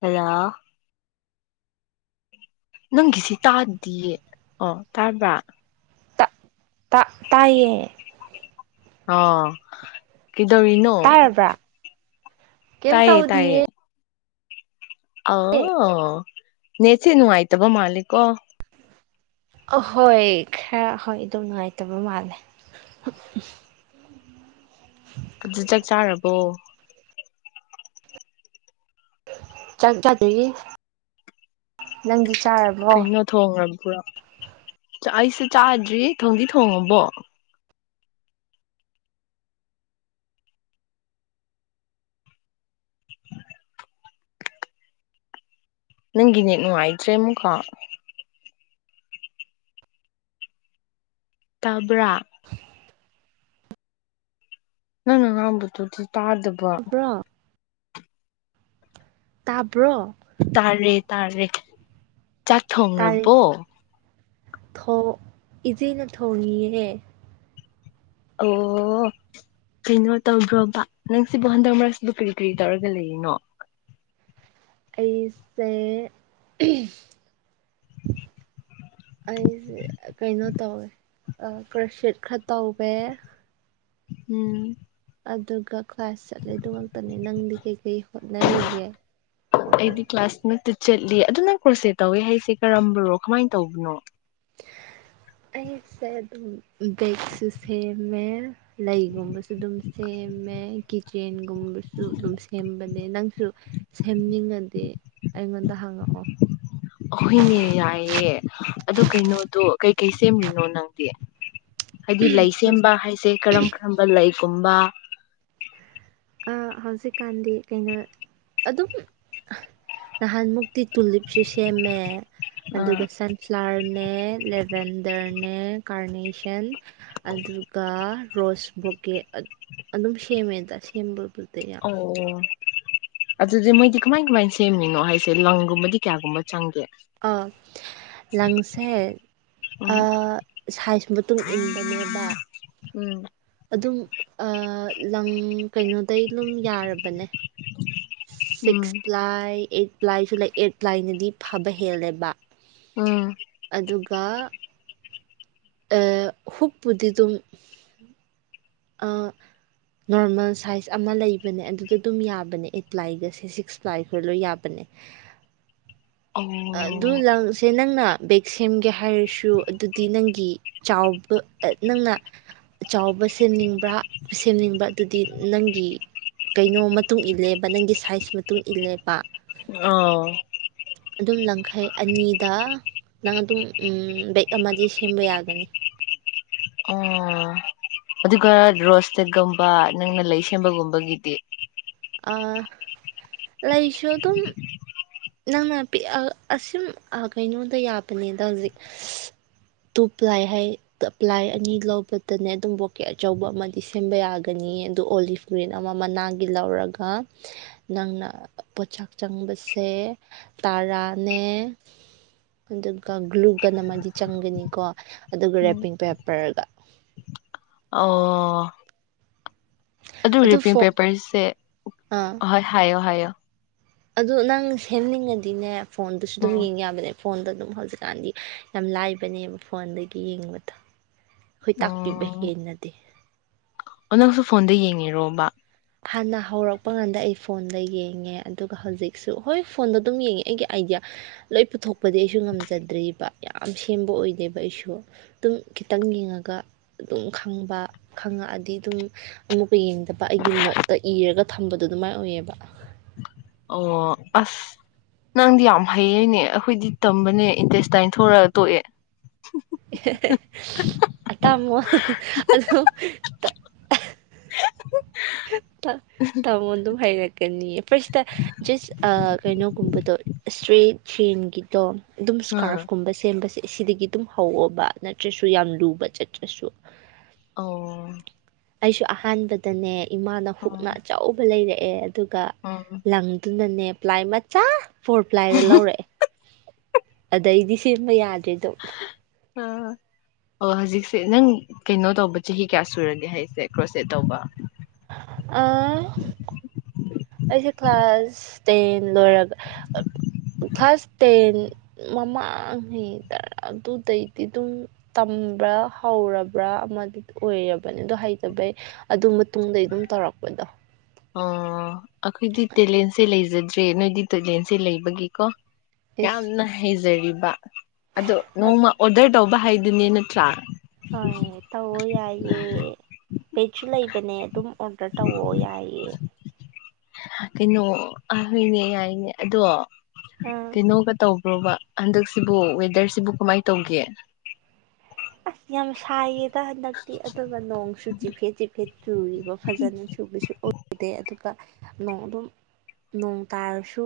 ꯍ [unintelligible] ꯅꯪꯒꯤꯁꯤ ꯇꯥꯗꯤꯌꯦ ꯑꯣ! ꯇꯥꯕ꯭ꯔꯥ? ꯇꯥ ꯇꯥ ꯇꯥꯏꯌꯦ ꯑꯣ ꯀꯗꯧꯔꯤꯅꯣ? ꯇꯥꯔꯕ꯭ꯔꯥ ꯀꯩꯝ ꯇꯥꯏꯌꯦ ꯇꯥꯏꯌꯦ ꯇꯧꯗꯤꯌꯦ ꯑꯑꯣ ꯅꯦꯠꯁꯦ ꯅꯨꯡꯉꯥꯢꯇꯕ ꯃꯥꯂꯦꯀꯣ꯫ ꯑꯍꯣꯏ ꯈꯔ ꯍꯣꯏ ꯑꯗꯨ ꯅꯨꯡꯉꯥꯏꯇꯕ ꯃꯥꯜꯂꯦ꯫ ꯑꯗꯨ ꯆꯥꯛ ꯆꯥꯔꯕꯣ? ꯆꯥꯛ ꯆꯥꯗ꯭ꯔꯤꯌꯦ꯫ꯅꯪꯗꯤ ꯀꯩꯅꯣ ꯊꯣꯡꯔꯝ ꯕ꯭ꯔꯣ? ꯑꯩꯁꯨ ꯆꯥꯗ꯭ꯔꯤ ꯊꯣꯡꯗꯤ ꯊꯣꯡꯉꯕꯣ? ꯅꯪꯒꯤ ꯅꯦꯇ ꯅꯨꯡꯉꯥꯏꯇ꯭ꯔꯦ ꯑꯃꯨꯛꯀ꯫ ꯇꯕ꯭ꯔꯥ? [inaudible] ꯅꯪꯅ ꯉꯥꯡꯕꯗꯨꯗꯤ ꯇꯥꯗꯕ꯫ ꯇꯥꯕ꯭ꯔꯣ ꯇꯥꯕ ꯇꯥꯔꯦ ꯇꯥꯔꯦ ꯆꯥꯛ ꯊꯣꯡꯔꯕꯣ? ꯊꯣꯡ ꯢꯆꯦꯅ ꯊꯣꯡꯉꯤꯌꯦ꯫ ꯑꯣ ꯀꯩꯅꯣ ꯇꯧꯕ꯭ꯔꯣꯕ ꯅꯪꯁꯤꯕꯨ ꯍꯟꯗꯛ ꯃꯔꯛꯁꯤꯕꯨ ꯀꯔꯤ ꯀꯔꯤ ꯇꯧꯔꯒ ꯂꯩꯔꯤꯅꯣ? ꯑꯩꯁꯦ ꯑꯩꯁꯦ ꯀꯩꯅꯣ ꯇꯧꯋꯦ ꯀ꯭ꯔꯣꯁꯦꯠ ꯈꯔ ꯇꯧꯋꯦ ꯎꯝ ꯑꯗꯨꯒ ꯀ꯭ꯂꯥꯁ ꯆꯠꯂꯦ ꯑꯗꯨ ꯉꯛꯇꯅꯦ꯫ ꯅꯪꯗꯤ ꯀꯩ ꯀꯩ ꯍꯣꯠꯅꯔꯤꯒꯦ? ꯑꯩꯗꯤ ꯀ꯭ꯂꯥꯁ ꯃꯛꯇ ꯆꯠꯂꯤ ꯫ ꯑꯗꯨ ꯅꯪ ꯀ꯭ꯔꯣꯁꯦꯠ ꯇꯧꯋꯦ ꯍꯥꯏꯁꯦ ꯀꯔꯝꯕꯔꯣ ꯀꯃꯥꯏꯅ ꯇꯧꯕꯅꯣ? ꯑꯩꯁꯦ ꯑꯗꯨꯝ ꯕꯒꯁꯨ ꯁꯦꯝꯃꯦ, ꯂꯩꯒꯨꯝꯕꯁꯨ ꯑꯗꯨꯝ ꯁꯦꯝꯃꯦ, ꯀꯤꯠꯆꯦꯟꯒꯨꯝꯕꯁꯨ ꯑꯗꯨꯝ ꯁꯦꯝꯕꯅꯦ ꯅꯪꯁꯨ ꯁꯦꯝꯅꯤꯡꯉꯗꯤ ꯑꯩꯉꯣꯟꯗ ꯍꯪꯉꯛꯑꯣ ꯑꯍꯣꯏꯅꯦ ꯌꯥꯏꯌꯦ ꯑꯗꯨ ꯀꯩꯅꯣꯗꯨ ꯀꯩ ꯀꯩ ꯁꯦꯝ꯭ꯔꯤꯅꯣ ꯅꯪꯗꯤ ꯍꯥꯏꯗꯤ ꯂꯩ ꯁꯦꯝꯦꯝꯕ ꯍꯥꯏꯁꯦ ꯀꯔꯝ ꯀꯔꯝꯕ ꯂꯩ ꯀꯨꯝꯝꯕ ꯍꯧꯖꯤꯛꯀꯥꯟꯗꯤ ꯀꯩꯅꯣ ꯑꯗꯨꯝ ꯅꯍꯥꯟꯃꯨꯛꯇꯤ ꯇꯨꯂꯤꯞ ꯁꯨ ꯁꯦꯝꯃꯦ ꯑꯥ ꯑꯗꯨꯒ ꯁꯟꯐ꯭ꯂꯥꯋꯔ ꯅꯦ ꯂꯦꯕꯦꯟꯗꯔ ꯅꯦ ꯀꯥꯔꯅꯦꯁꯟ ꯑꯗꯨꯒ ꯔꯣꯁ ꯕꯣꯀꯦ ꯑꯗꯨꯝ ꯁꯦꯝꯃꯦ ꯇꯥ [unintelligible] ꯑꯣ ꯑꯗꯨꯗꯤ ꯃꯣꯏꯗꯤ ꯀꯃꯥꯏ ꯀꯃꯥꯏ ꯁꯦꯝꯃꯤꯅꯣ ꯍꯥꯏꯁꯦ ꯂꯪꯒꯨꯝꯕꯗꯤ ꯀꯌꯥꯒꯨꯝꯕ ꯆꯪꯒꯦ ꯑꯥ ꯂꯪꯁꯦ ꯎꯝ [unintelligible] ꯁꯥꯏꯖ ꯃꯇꯨꯡ ꯏꯟꯕꯅꯦꯕ ꯎꯝ ꯑꯗꯨꯝ ꯑꯥ ꯂꯪ ꯀꯩꯅꯣꯗꯩ ꯑꯗꯨꯝ ꯌꯥꯔꯕꯅꯦ ꯎꯝ ꯁꯤꯛꯁ ꯄ꯭ꯂꯥꯏ ꯑꯩꯠ ꯄ꯭ꯂꯥꯏꯁꯨ ꯂꯩ ꯑꯥꯗ ꯞꯂꯥꯏꯟꯗꯤ ꯐꯕ ꯍꯦꯜꯂꯦꯕ ꯑꯥ ꯀꯥ ꯍꯨꯛꯄꯨꯗꯤ ꯑꯗꯨꯝ ꯅꯣꯔꯃꯦꯜ ꯁꯥꯏꯖ ꯑꯃ ꯂꯩꯕꯅꯦ ꯑꯗꯨꯗ ꯑꯗꯨꯝ ꯌꯥꯕꯅꯦ ꯑꯩꯠ ꯄ꯭ꯂꯥꯏꯒꯁꯦ ꯁꯤꯛꯁ ꯄ꯭ꯂꯥꯏ ꯈꯣꯏ ꯂꯣꯏ ꯌꯥꯕꯅꯦ ꯎꯝ ꯑꯗꯨ ꯂꯪꯁꯦ ꯅꯪꯅ ꯕꯦꯛ ꯁꯦꯝꯒꯦ ꯍꯥꯏꯔꯁꯨ ꯑꯗꯨꯗꯤ ꯅꯪꯒꯤ ꯆꯥꯎꯕ ꯅꯪꯅ ꯆꯥꯎꯕ ꯁꯦꯝꯅꯤꯡꯕ꯭ꯔꯥ ꯁꯦꯝꯅꯤꯡꯕ ꯑꯗꯨꯗꯤ ꯅꯪꯒꯤ ꯀꯩꯅꯣ ꯃꯇꯨꯡ ꯏꯜꯂꯦꯕ ꯅꯪꯒꯤ ꯁꯥꯏꯖ ꯃꯇꯨꯡ ꯏꯜꯂꯦꯕ ꯑ ꯑꯗꯨꯝ ꯌꯥꯡꯈꯩ ꯑꯅꯤꯗ ꯅꯪ ꯑꯗꯨꯝ ꯕꯦꯛ ꯑꯃꯗꯤ ꯁꯦꯝꯕ ꯌꯥꯒꯅꯤ ꯎ ꯑꯗꯨꯒ ꯔꯣꯁꯇꯦꯠꯀꯨꯝꯕ ꯅꯪꯅ ꯂꯩ ꯁꯦꯝꯕꯒꯨꯝꯕꯒꯤꯗꯤ ꯑ ꯂꯩꯥꯏꯁꯨ ꯑꯗꯨꯝ ꯅꯪꯅ ꯄ ꯑꯁꯨꯝ ꯀꯩꯅꯣꯗ ꯌꯥꯕꯅꯤꯗ ꯍꯧꯖꯤꯛ ꯇꯨ ꯄ꯭ꯂꯥꯏ ꯍꯥꯏ ꯄ꯭ꯂꯥꯏ ꯑꯅꯤ ꯂꯧꯕꯗꯅꯦ ꯑꯗꯨꯝ ꯕꯣꯀꯦꯠ ꯑꯆꯧꯕ ꯑꯃꯗꯤ ꯁꯦꯝꯕ ꯌꯥꯒꯅꯤ ꯑꯗꯨ ꯑꯣꯂꯤꯐ ꯒ꯭ꯔꯤꯟ ꯑꯃ ꯃꯅꯥꯒꯤ ꯂꯧꯔꯒ ꯅꯪꯅ ꯄꯣꯠꯆꯥꯛ ꯆꯪꯕꯁꯦ ꯁꯦ ꯇꯔꯥꯅꯦ ꯑꯗꯨꯒ ꯒ꯭ꯂꯨꯒꯟ ꯑꯃꯗꯤ ꯆꯪꯒꯅꯤꯀꯣ ꯑꯗꯨꯒ ꯎꯝ ꯔꯦꯄꯤꯡ ꯄꯦꯄꯔꯒ ꯑꯣ ꯑꯗꯨ ꯔꯤꯄꯤꯡ ꯄꯦꯄꯔꯁꯦ ꯑꯥ ꯍꯣꯏ ꯍꯥꯏꯌꯣ ꯍꯥꯏꯌꯣ ꯑꯗꯨ ꯅꯪ ꯁꯦꯝꯅꯤꯡꯉꯗꯤꯅꯦ ꯐꯣꯟꯗꯨꯁꯨ ꯑꯗꯨꯝ ꯎꯝ ꯌꯦꯉ ꯌꯥꯕꯅꯦ ꯐꯣꯟꯗ ꯑꯗꯨꯝ ꯍꯧꯖꯤꯛꯀꯥꯟꯗꯤ ꯌꯥꯝ ꯂꯥꯏꯕꯅꯦꯕ ꯐꯣꯟꯗꯒꯤ ꯌꯦꯡꯕꯗꯨ ꯍꯣꯏ ꯇꯥꯛꯄꯤꯕ ꯎꯝ ꯍꯦꯟꯅꯗꯦ ꯑꯣ ꯅꯪꯁꯨ ꯐꯣꯟꯗ ꯌꯦꯡꯉꯤꯔꯣꯕ ꯍꯥꯟꯅ ꯍꯧꯔꯛꯄ ꯀꯥꯟꯗ ꯑꯩ ꯐꯣꯟꯗ ꯌꯦꯡꯉꯦ ꯑꯗꯨꯒ ꯍꯧꯖꯤꯛꯁꯨ ꯍꯣꯏ ꯐꯣꯟꯗ ꯑꯗꯨꯝ ꯌꯦꯡꯉꯦ ꯑꯩꯒꯤ ꯑꯥꯏꯗꯤꯌꯥ ꯂꯣꯏ ꯄꯨꯊꯣꯛꯄꯗꯤ ꯑꯩꯁꯨ ꯉꯝꯖꯗ꯭ꯔꯤꯕꯔꯤꯕ ꯌꯥꯝ ꯁꯦꯝꯕ ꯑꯣꯏꯗꯦꯕ ꯑꯩꯁꯨ ꯑꯗꯨꯝ ꯈꯤꯇꯪ ꯌꯦꯡꯉꯒ ꯑꯗꯨꯝ ꯈꯪꯕ ꯈꯪꯉꯛꯑꯗꯤ ꯑꯗꯨꯝ ꯑꯃꯨꯛꯀ ꯌꯦꯡꯗꯕ ꯒꯤ ꯅꯣꯠꯇ ꯏꯔꯒ ꯊꯝꯕꯗꯣ ꯑꯗꯨꯃꯥꯏꯅ ꯑꯣꯏꯌꯦꯕ ꯑꯣ ꯑꯁ ꯅꯪꯗꯤ ꯌꯥꯝ ꯍꯩꯌꯦꯅꯦ ꯑꯩꯈꯣꯏꯗꯤ ꯇꯝꯕꯅꯦ ꯏꯟꯇꯦꯁꯇꯥꯏꯟ ꯊꯣꯔꯛꯑ ꯇꯣꯛꯑꯦ ꯇꯥꯃꯣ ꯑꯗꯣ ꯍ [unintelligible] ꯇꯃꯣ ꯑꯗꯨ ꯍꯥꯏꯔꯥꯛ ꯀꯅꯤ ꯐꯥꯔꯁꯇ ꯖꯁ ꯀꯩꯅꯣꯒꯨꯝꯕꯗꯣ ꯑ ꯊꯔ꯭ꯤ ꯁꯦꯟꯒꯤꯗꯣ ꯑꯗꯨꯝ ꯎꯝ ꯁꯀꯥꯔꯐꯀꯨꯝꯕ ꯁꯦꯝꯕꯁꯦ ꯁꯤꯗꯒꯤ ꯑꯗꯨꯝ ꯍꯧꯑꯕ ꯅꯠꯇ꯭ꯔꯁꯨ ꯌꯥꯝ ꯂꯨꯕ ꯆꯠꯇ꯭ꯔꯁꯨ ꯑꯣ ꯑꯩꯁꯨ ꯑꯍꯥꯟꯕꯗꯅꯦ ꯏꯃꯥꯅ ꯎꯝ ꯍꯨꯛꯅ ꯑꯆꯕ ꯂꯩꯔꯦ ꯑꯦ ꯑꯗꯨꯒ ꯎꯝ ꯂꯪꯗꯨꯅꯅꯦ ꯂꯥꯏ ꯃꯆꯥ ꯐꯣꯔ ꯄ꯭ꯂꯥꯏꯗ ꯂꯧꯔꯛꯑꯦ ꯑꯗ ꯑꯩꯗꯤ ꯁꯤꯃ ꯌꯥꯗꯦ [unintelligible] ꯑꯥ ꯑꯣ ꯍꯧꯖꯤꯛꯁꯦ ꯅꯪ ꯀꯩꯅꯣ ꯇꯧꯕ ꯆꯍꯤ ꯀꯌꯥ ꯁꯨꯔꯒꯦ ꯍꯥꯏꯁꯦ ꯀ꯭ꯔꯣꯁ ꯁꯦꯠ ꯇꯧꯕ ꯑ ꯑꯩꯁꯦ ꯀ꯭ꯂꯥꯁ ꯇꯦꯟ ꯂꯣꯏꯔꯒ ꯀ꯭ꯂꯥꯁ ꯇꯦꯟ ꯃꯃꯥꯡꯉꯩꯗꯔꯥ ꯑꯗꯨꯗꯩꯗꯤ ꯑꯗꯨꯝ ꯇꯝꯕ꯭ꯔꯥ ꯍꯧꯔꯕ꯭ꯔꯥ ꯑꯃꯗꯤ ꯑꯣꯏꯔꯕꯅꯤ ꯑꯗꯣ ꯍꯩꯇꯕꯩ ꯑꯗꯨ ꯃꯇꯨꯡꯗꯩ ꯑꯗꯨꯝ ꯇꯧꯔꯛꯄꯗꯣ ꯑꯣ ꯑꯩꯈꯣꯏꯗꯤ ꯇꯦꯂꯦꯟꯁꯦ ꯂꯩꯖꯗ꯭ꯔꯦ ꯅꯣꯏꯗꯤ ꯇꯦꯂꯦꯟꯁꯦ ꯂꯩꯕꯒꯤꯀꯣ ꯏꯁ ꯌꯥꯝꯅ ꯍꯖꯔꯤ ꯑꯗ ꯅꯣꯡꯃ ꯑꯣꯗ ꯀ ꯇꯥꯎ ꯍꯥꯏꯥꯏꯗꯨꯅꯤ ꯅꯠꯇ꯭ꯔꯥ ꯍꯣꯏ ꯍꯣꯏ ꯇꯑꯣ ꯌꯥꯏꯌꯦꯦ ꯂꯩꯁꯨ ꯂꯩꯕꯅꯦ ꯑꯗꯨꯝ ꯑꯣꯗꯔ ꯇꯋ ꯌꯥꯏꯑꯌꯦ ꯀꯩꯅꯣ ꯑ ꯍꯣꯏꯅꯦ ꯌꯥꯏꯅꯦ ꯑꯗꯣ ꯑꯥ ꯀꯩꯅꯣꯒ ꯇꯧꯕ꯭ꯔꯣꯕ ꯍꯟꯗꯛꯁꯤꯕꯨ ꯋꯦꯗꯔꯁꯤꯕꯨ ꯀꯃꯥꯏ ꯇꯧꯒꯦ ꯑꯁ ꯌꯥꯝ ꯁꯥꯏꯌꯦꯗ ꯍꯟꯗꯛꯇꯤ ꯑꯗꯨꯒ ꯅꯣꯡꯁꯨ ꯆꯤꯐꯦꯠ ꯆꯤꯛꯐꯦꯠ ꯆꯨꯔꯤꯕ ꯐꯖꯅ ꯆꯨꯕꯁꯨ ꯑꯣꯏꯗꯦ ꯑꯗꯨꯒ ꯅꯣꯡ ꯑꯗꯨꯝ ꯅꯣꯡ ꯇꯥꯔꯁꯨ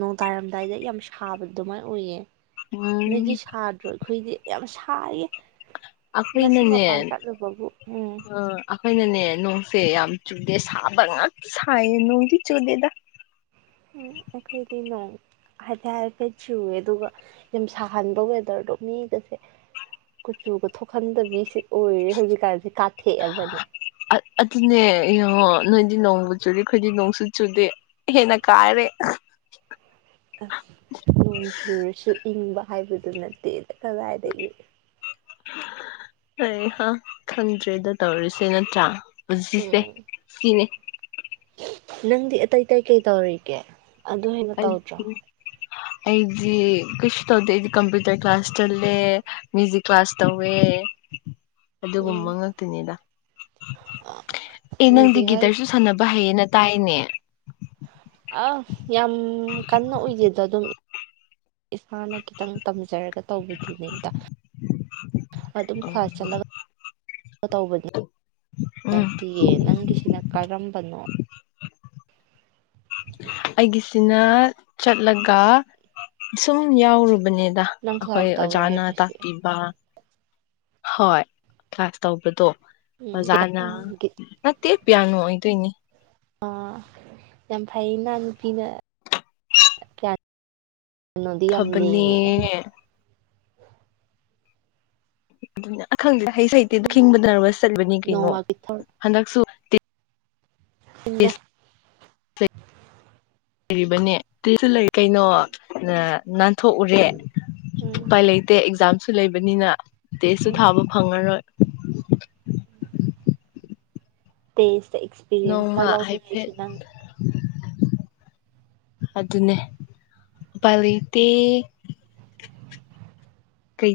ꯅꯣꯡ ꯇꯥꯔꯝꯗꯥꯏꯗ ꯌꯥꯝ ꯁꯥꯕ ꯑꯗꯨꯃꯥꯏꯅ ꯑꯣꯏꯌꯦ ꯎꯝ ꯅꯒꯤ ꯁꯥꯗ ꯔꯣ ꯑꯩꯈꯣꯏꯗꯤ ꯌꯥꯝ ꯁ ꯈꯦꯏ ꯉꯁꯤ ꯑꯩꯈꯣꯏꯅꯅꯦ ꯃꯄꯥꯟ ꯆꯠꯂꯣ ꯕꯨ ꯎꯝ ꯍꯣꯏꯅꯅꯦ ꯅꯣꯡꯁꯦ ꯌꯥꯝ ꯆꯨꯗꯦ ꯁꯥꯕ ꯉꯥꯛꯇ ꯁꯥꯏꯌꯦ ꯅꯣꯡꯗꯤ ꯆꯨꯗꯦꯗ ꯎꯝ ꯑꯩꯈꯣꯏꯗꯤ ꯅꯣꯡ ꯍꯥꯏꯐꯦꯠ ꯍꯥꯏꯐꯦꯠ ꯆꯨꯋꯦ ꯑꯗꯨꯒ ꯌꯥꯝ ꯁꯥꯍꯟꯕ ꯋꯦꯗꯔꯗꯣ ꯃꯤꯒꯁꯦ ꯀꯨꯆꯨꯒ ꯊꯣꯛꯍꯟꯗꯕꯤꯁꯦ ꯑꯣꯏꯔꯦ ꯍꯧꯖꯤꯛꯀꯥꯟꯁꯦ ꯀꯥꯊꯦꯛꯑꯕꯅꯦ ꯑꯗꯨ ꯑꯗꯨꯅꯦ ꯌꯣ ꯅꯣꯏꯗꯤ ꯅꯣꯡꯃ ꯆꯨꯔꯤꯦ ꯑꯩꯈꯣꯏꯗꯤ ꯅꯣꯡꯁꯨ ꯆꯨꯗꯦ ꯍꯦꯟꯅ ꯀꯥꯏꯔꯦ ꯑꯁ ꯅꯣꯡ ꯁꯨꯔꯁꯨ ꯏꯪꯕ ꯍꯥꯏꯕꯗꯨ ꯅꯠꯇꯦ ꯑꯗꯥꯏ ꯑꯩ ꯈꯪꯗ꯭ꯔꯦꯗ ꯇꯧꯔꯤꯁꯦ ꯅꯠꯇ꯭ꯔꯥ ꯄꯨꯖꯤꯁꯦ ꯎꯝ ꯁꯤꯅꯦ ꯅꯪꯗꯤ ꯑꯇꯩ ꯀꯩ ꯀꯩ ꯇꯧꯔꯤꯒꯦ ꯑꯗꯨ ꯍꯅꯥ ꯇꯧꯗ꯭ꯔꯣ ꯑꯩꯗꯤ ꯑꯩꯗꯤ ꯀꯩꯁꯨ ꯇꯧꯗꯦ ꯑꯩꯗꯤ ꯀꯝꯄ꯭ꯌꯨꯇꯔ ꯀ꯭ꯂꯥꯁ ꯆꯜꯂꯦ ꯃ꯭ꯌꯨꯖꯤꯛ ꯀ꯭ꯂꯥꯁ ꯇꯧꯋꯦ ꯎꯝ ꯑꯗꯨꯒꯨꯝꯕ ꯉꯥꯛꯇꯅꯤꯗ ꯑꯦ ꯅꯪꯗꯤ ꯃꯤꯁꯤ ꯒꯤꯇꯔꯁꯨ ꯍꯥꯏꯁ ꯁꯥꯟꯅꯕ ꯍꯩꯌꯦ ꯅꯠ ꯇꯥꯌꯦꯅꯦ ꯑꯪ ꯌꯥꯝ ꯀꯟꯅ ꯎꯖꯤꯟꯗ ꯗꯨꯝ ꯏꯁꯥꯅ ꯈꯤꯇꯪ ꯇꯝꯖꯔꯒ ꯇꯧꯕꯗꯨꯏꯗꯩꯩꯗ ꯑꯗꯨꯝ ꯎꯝ ꯈꯥꯖꯂꯒ ꯑꯇꯧꯕꯗꯤ ꯎꯝ ꯃꯇꯦꯌꯦ ꯅꯪꯒꯤ ꯁꯤꯅ ꯀꯔꯝꯕꯅꯣ ꯑꯩꯒꯤꯁꯤꯅ ꯆꯠꯂꯒ ꯁꯨꯝ ꯌꯥꯎꯔꯨꯕ ꯕꯥꯅꯦꯗ ꯅꯪ ꯑꯩꯈꯣꯏ ꯀ꯭ꯂꯥꯁ ꯇꯧꯋꯦ ꯑꯣꯖꯥꯅ ꯍꯥꯏꯕꯁꯤ ꯇꯥꯛꯄꯤꯕ ꯍꯣꯏ ꯀ꯭ꯂꯥꯁ ꯇꯧꯕꯗꯣ ꯎꯝ ꯑꯣꯖꯅ ꯅꯇꯦ ꯄꯤꯌꯥꯅ ꯑꯣꯏꯗꯏꯅꯤ ꯑꯥ ꯌꯥꯝ ꯐꯩ ꯏꯅꯥ ꯅꯨꯄꯤꯅ ꯀꯌꯥ ꯐꯕꯅꯦ ꯑꯗꯨꯅ ꯑꯈꯪꯗꯦꯗ ꯍꯩ ꯁꯨ ꯍꯩꯇꯦꯗꯥ ꯎꯝ ꯈꯤꯕꯗꯥ ꯅꯔꯕꯁ ꯆꯠꯄꯅꯤ ꯀꯩꯅꯣ ꯅꯣꯡꯃꯒꯤ ꯍꯟꯗꯛꯁꯨ [inaudible] ꯏꯟꯅꯦ ꯏꯕꯅꯦ ꯇ꯭ꯔꯦꯁꯨꯂꯦ ꯀꯩꯅꯣ ꯅ ꯅꯥꯟ ꯊꯣꯛꯎꯔꯦ ꯎꯝ ꯎꯄꯥꯏ ꯂꯩꯇꯦ ꯑꯦꯛꯖꯥꯝꯁꯨ ꯂꯩꯕꯅꯤꯅ ꯇꯦꯁꯨ ꯎꯝ ꯊꯥꯕ ꯐꯪꯉꯔꯣꯏ ꯇꯦꯁ ꯑꯦꯛꯁꯄꯤꯔꯤꯌꯦꯟꯁ ꯅꯣꯡꯃ ꯈꯔ ꯂꯧ ꯒꯦ ꯑꯩꯁꯨ ꯍꯥꯏꯐꯦꯠ ꯊꯪ ꯑꯗꯨꯅꯦ ꯎꯄꯥꯏꯂꯩꯇꯦ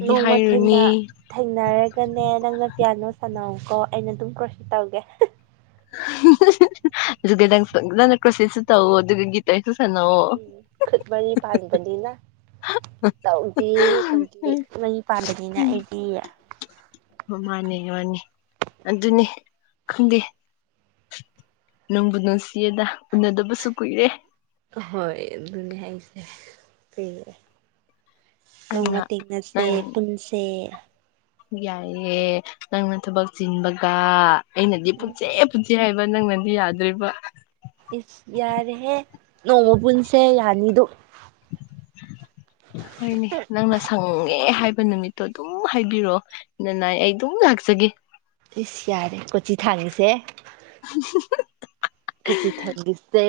ꯅꯣꯡꯃ ꯊꯦꯡꯅ ꯊꯦꯡꯅꯔꯒꯅꯦ ꯅꯪꯅ ꯄꯤꯌꯥꯅꯣ ꯁꯥꯟꯅꯧ ꯑꯣ ꯑꯩꯅ ꯑꯗꯨꯝ ꯀ꯭ꯔꯣꯁ ꯇꯧꯒꯦ ꯑꯗꯨꯒ ꯅꯪ ꯐꯖꯅ ꯀ꯭ꯔꯣꯁꯦꯁꯁꯨ ꯇꯧꯑꯣ ꯑꯗꯨꯒ ꯒꯤꯇꯔ ꯎꯝ ꯈꯨꯠ ꯃꯔꯤ ꯄꯥꯟꯕꯅꯤꯅ ꯇꯧꯗꯦ ꯇꯧꯗꯦ ꯎꯝ ꯈꯨꯠ ꯃꯔꯤ ꯄꯥꯟꯕꯅꯤꯅ ꯎꯝ ꯑꯩꯗꯤ ꯃꯥꯅꯦ ꯃꯥꯅꯦ ꯑꯗꯨꯅꯤ ꯈꯪꯗꯦ ꯅꯨꯡꯕꯨ ꯅꯨꯡꯁꯤꯌꯦꯗ ꯎꯅꯗꯕꯁꯨ ꯀꯨꯏꯔꯦ ꯍꯣꯏ ꯑꯗꯨꯅꯦ ꯍꯥꯏꯁꯦ ꯁꯤ ꯅꯣꯡꯃ ꯅꯪꯅ ꯇꯦꯛꯅꯁꯦ ꯄꯨꯟꯁꯦ ꯌꯥꯏꯑꯦ ꯅꯪꯅ ꯊꯕꯛ ꯆꯤꯟꯕꯒ ꯑꯩꯅꯗꯤ ꯄꯨꯟꯁꯦ ꯄꯨꯟꯁꯦ ꯍꯥꯏ ꯅꯪꯅꯗꯤ ꯌꯥꯎꯗ꯭ꯔꯤꯕ ꯏꯁ ꯌꯥꯔꯦꯍꯦ ꯅꯣꯡꯃ ꯄꯨꯟꯁꯦ ꯌꯥꯅꯤꯗꯨ [unintelligible] ꯍꯣꯏꯅꯦ ꯅꯪꯅ ꯁꯪꯉꯦ ꯍꯥꯏꯕ ꯅꯨꯃꯤꯠꯇꯣ ꯑꯗꯨꯝ ꯍꯥꯏꯕꯤꯔꯛꯑꯣ ꯅꯅꯥꯏ ꯑꯩ ꯑꯗꯨꯝ ꯂꯥꯛꯆꯒꯦ ꯏꯁ ꯌꯥꯔꯦ ꯀꯣꯆꯤ ꯊꯥꯡꯉꯤꯁꯦ ꯈꯖꯤ ꯊꯝꯕꯤꯁꯦ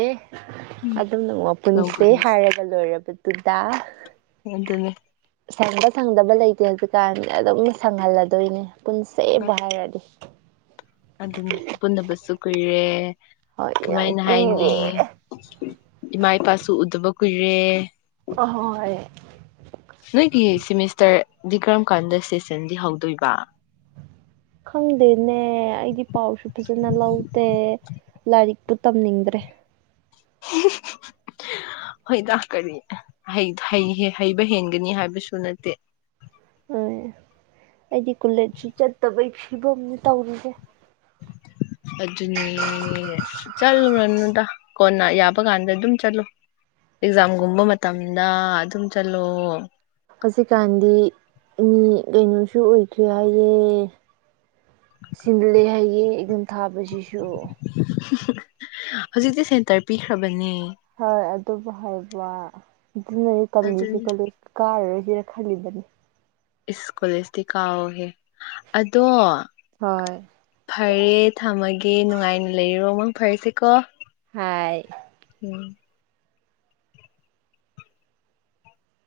ꯎꯝ ꯑꯗꯨꯝ ꯅꯣꯡꯃ ꯅꯣꯡꯕꯨ ꯄꯨꯟꯁꯦ ꯅꯨꯡꯁꯤ ꯍꯥꯏꯔꯒ ꯂꯣꯏꯔꯗꯣ ꯑꯗꯨꯗꯥ ꯑꯗꯨꯅꯦ ꯁꯪꯕ ꯁꯪꯗꯕ ꯂꯩꯇꯦ ꯍꯧꯖꯤꯛꯀꯥꯟꯗꯤ ꯑꯗꯨꯝ ꯁꯪꯍꯜꯂꯗꯣꯏꯅꯦ ꯄꯨꯟꯁꯦꯕꯨ ꯍꯥꯏꯔꯗꯤ ꯑꯗꯨꯅꯦ ꯄꯨꯟꯗꯕꯁꯨ ꯀꯨꯏꯔꯦ ꯍꯣꯏ ꯌꯥꯝ ꯀꯃꯥꯏꯅ ꯍꯥꯏꯅꯤ ꯀꯨꯏꯔꯦ ꯏꯃꯥ ꯏꯄꯥꯁꯨ ꯎꯗꯕ ꯀꯨꯏꯔꯦ ꯑꯍꯣꯏ ꯅꯣꯏꯒꯤ ꯁꯦꯃꯤꯁꯇꯔꯗꯤ ꯀ꯭ꯔꯝꯀꯥꯟꯗ ꯁꯦꯁꯟꯗꯤ ꯍꯧꯗꯣꯏꯕ ꯈꯪꯗꯦꯅꯦ ꯑꯩꯗꯤ ꯂꯥꯏꯔꯤꯛꯇꯨ ꯇꯝꯅꯤꯡꯗ꯭ꯔꯦ ꯍꯣꯏꯗ ꯀꯔꯤ ꯍꯩꯕ ꯍꯦꯟꯒꯅꯤ ꯍꯥꯏꯕꯁꯨ ꯅꯠꯇꯦ ꯎꯝ ꯑꯩꯗꯤ ꯀꯣꯂꯦꯖꯁꯨ ꯆꯠꯇꯕꯒꯤ ꯐꯤꯕꯝꯅꯤ ꯇꯧꯔꯤꯁꯦ ꯑꯗꯨꯅꯦ ꯆꯠꯂꯨꯔꯅꯨꯗ ꯀꯣꯟꯅ ꯌꯥꯕ ꯀꯥꯟꯗ ꯑꯗꯨꯝ ꯆꯠꯂꯣ ꯑꯦꯛꯖꯥꯝꯒꯨꯝꯕ ꯃꯇꯝꯗ ꯑꯗꯨꯝ ꯆꯠꯂꯣ ꯍꯧꯖꯤꯛꯀꯥꯟꯗꯤ ꯃꯤ ꯀꯩꯅꯣꯁꯨ ꯑꯣꯏꯗꯔ꯭ꯦ ꯍꯥꯏꯌꯦ ꯁꯤꯜꯂꯦ ꯍꯥꯏꯑꯦ ꯑꯗꯨꯝ ꯊꯥꯕꯁꯤꯁꯨ ꯍꯧꯖꯤꯛꯇꯤ ꯁꯦꯟꯇꯔ ꯄꯤꯈ꯭ꯔꯕꯅꯦ ꯍꯣꯏ ꯑꯗꯨꯕꯨ ꯍꯥꯏꯕ ꯑꯗꯨꯅꯅꯤ ꯇꯜꯂꯤꯁꯦ ꯑꯗꯨꯅꯤ ꯀꯣꯂꯦꯖ ꯀꯥꯔ ꯁꯤꯔꯥ ꯈꯜꯂꯤꯕꯅꯤ ꯏꯁ ꯀꯣꯂꯦꯖꯇꯤ ꯀꯥꯎꯍꯦ ꯑꯗꯣ ꯍꯣꯏ ꯐꯔꯦ ꯊꯝꯃꯒꯦ ꯅꯨꯡꯉꯥꯏꯅ ꯂꯩꯔꯣ ꯃꯪ ꯐꯔꯁꯤꯀꯣ ꯍꯥꯏ ꯎꯝ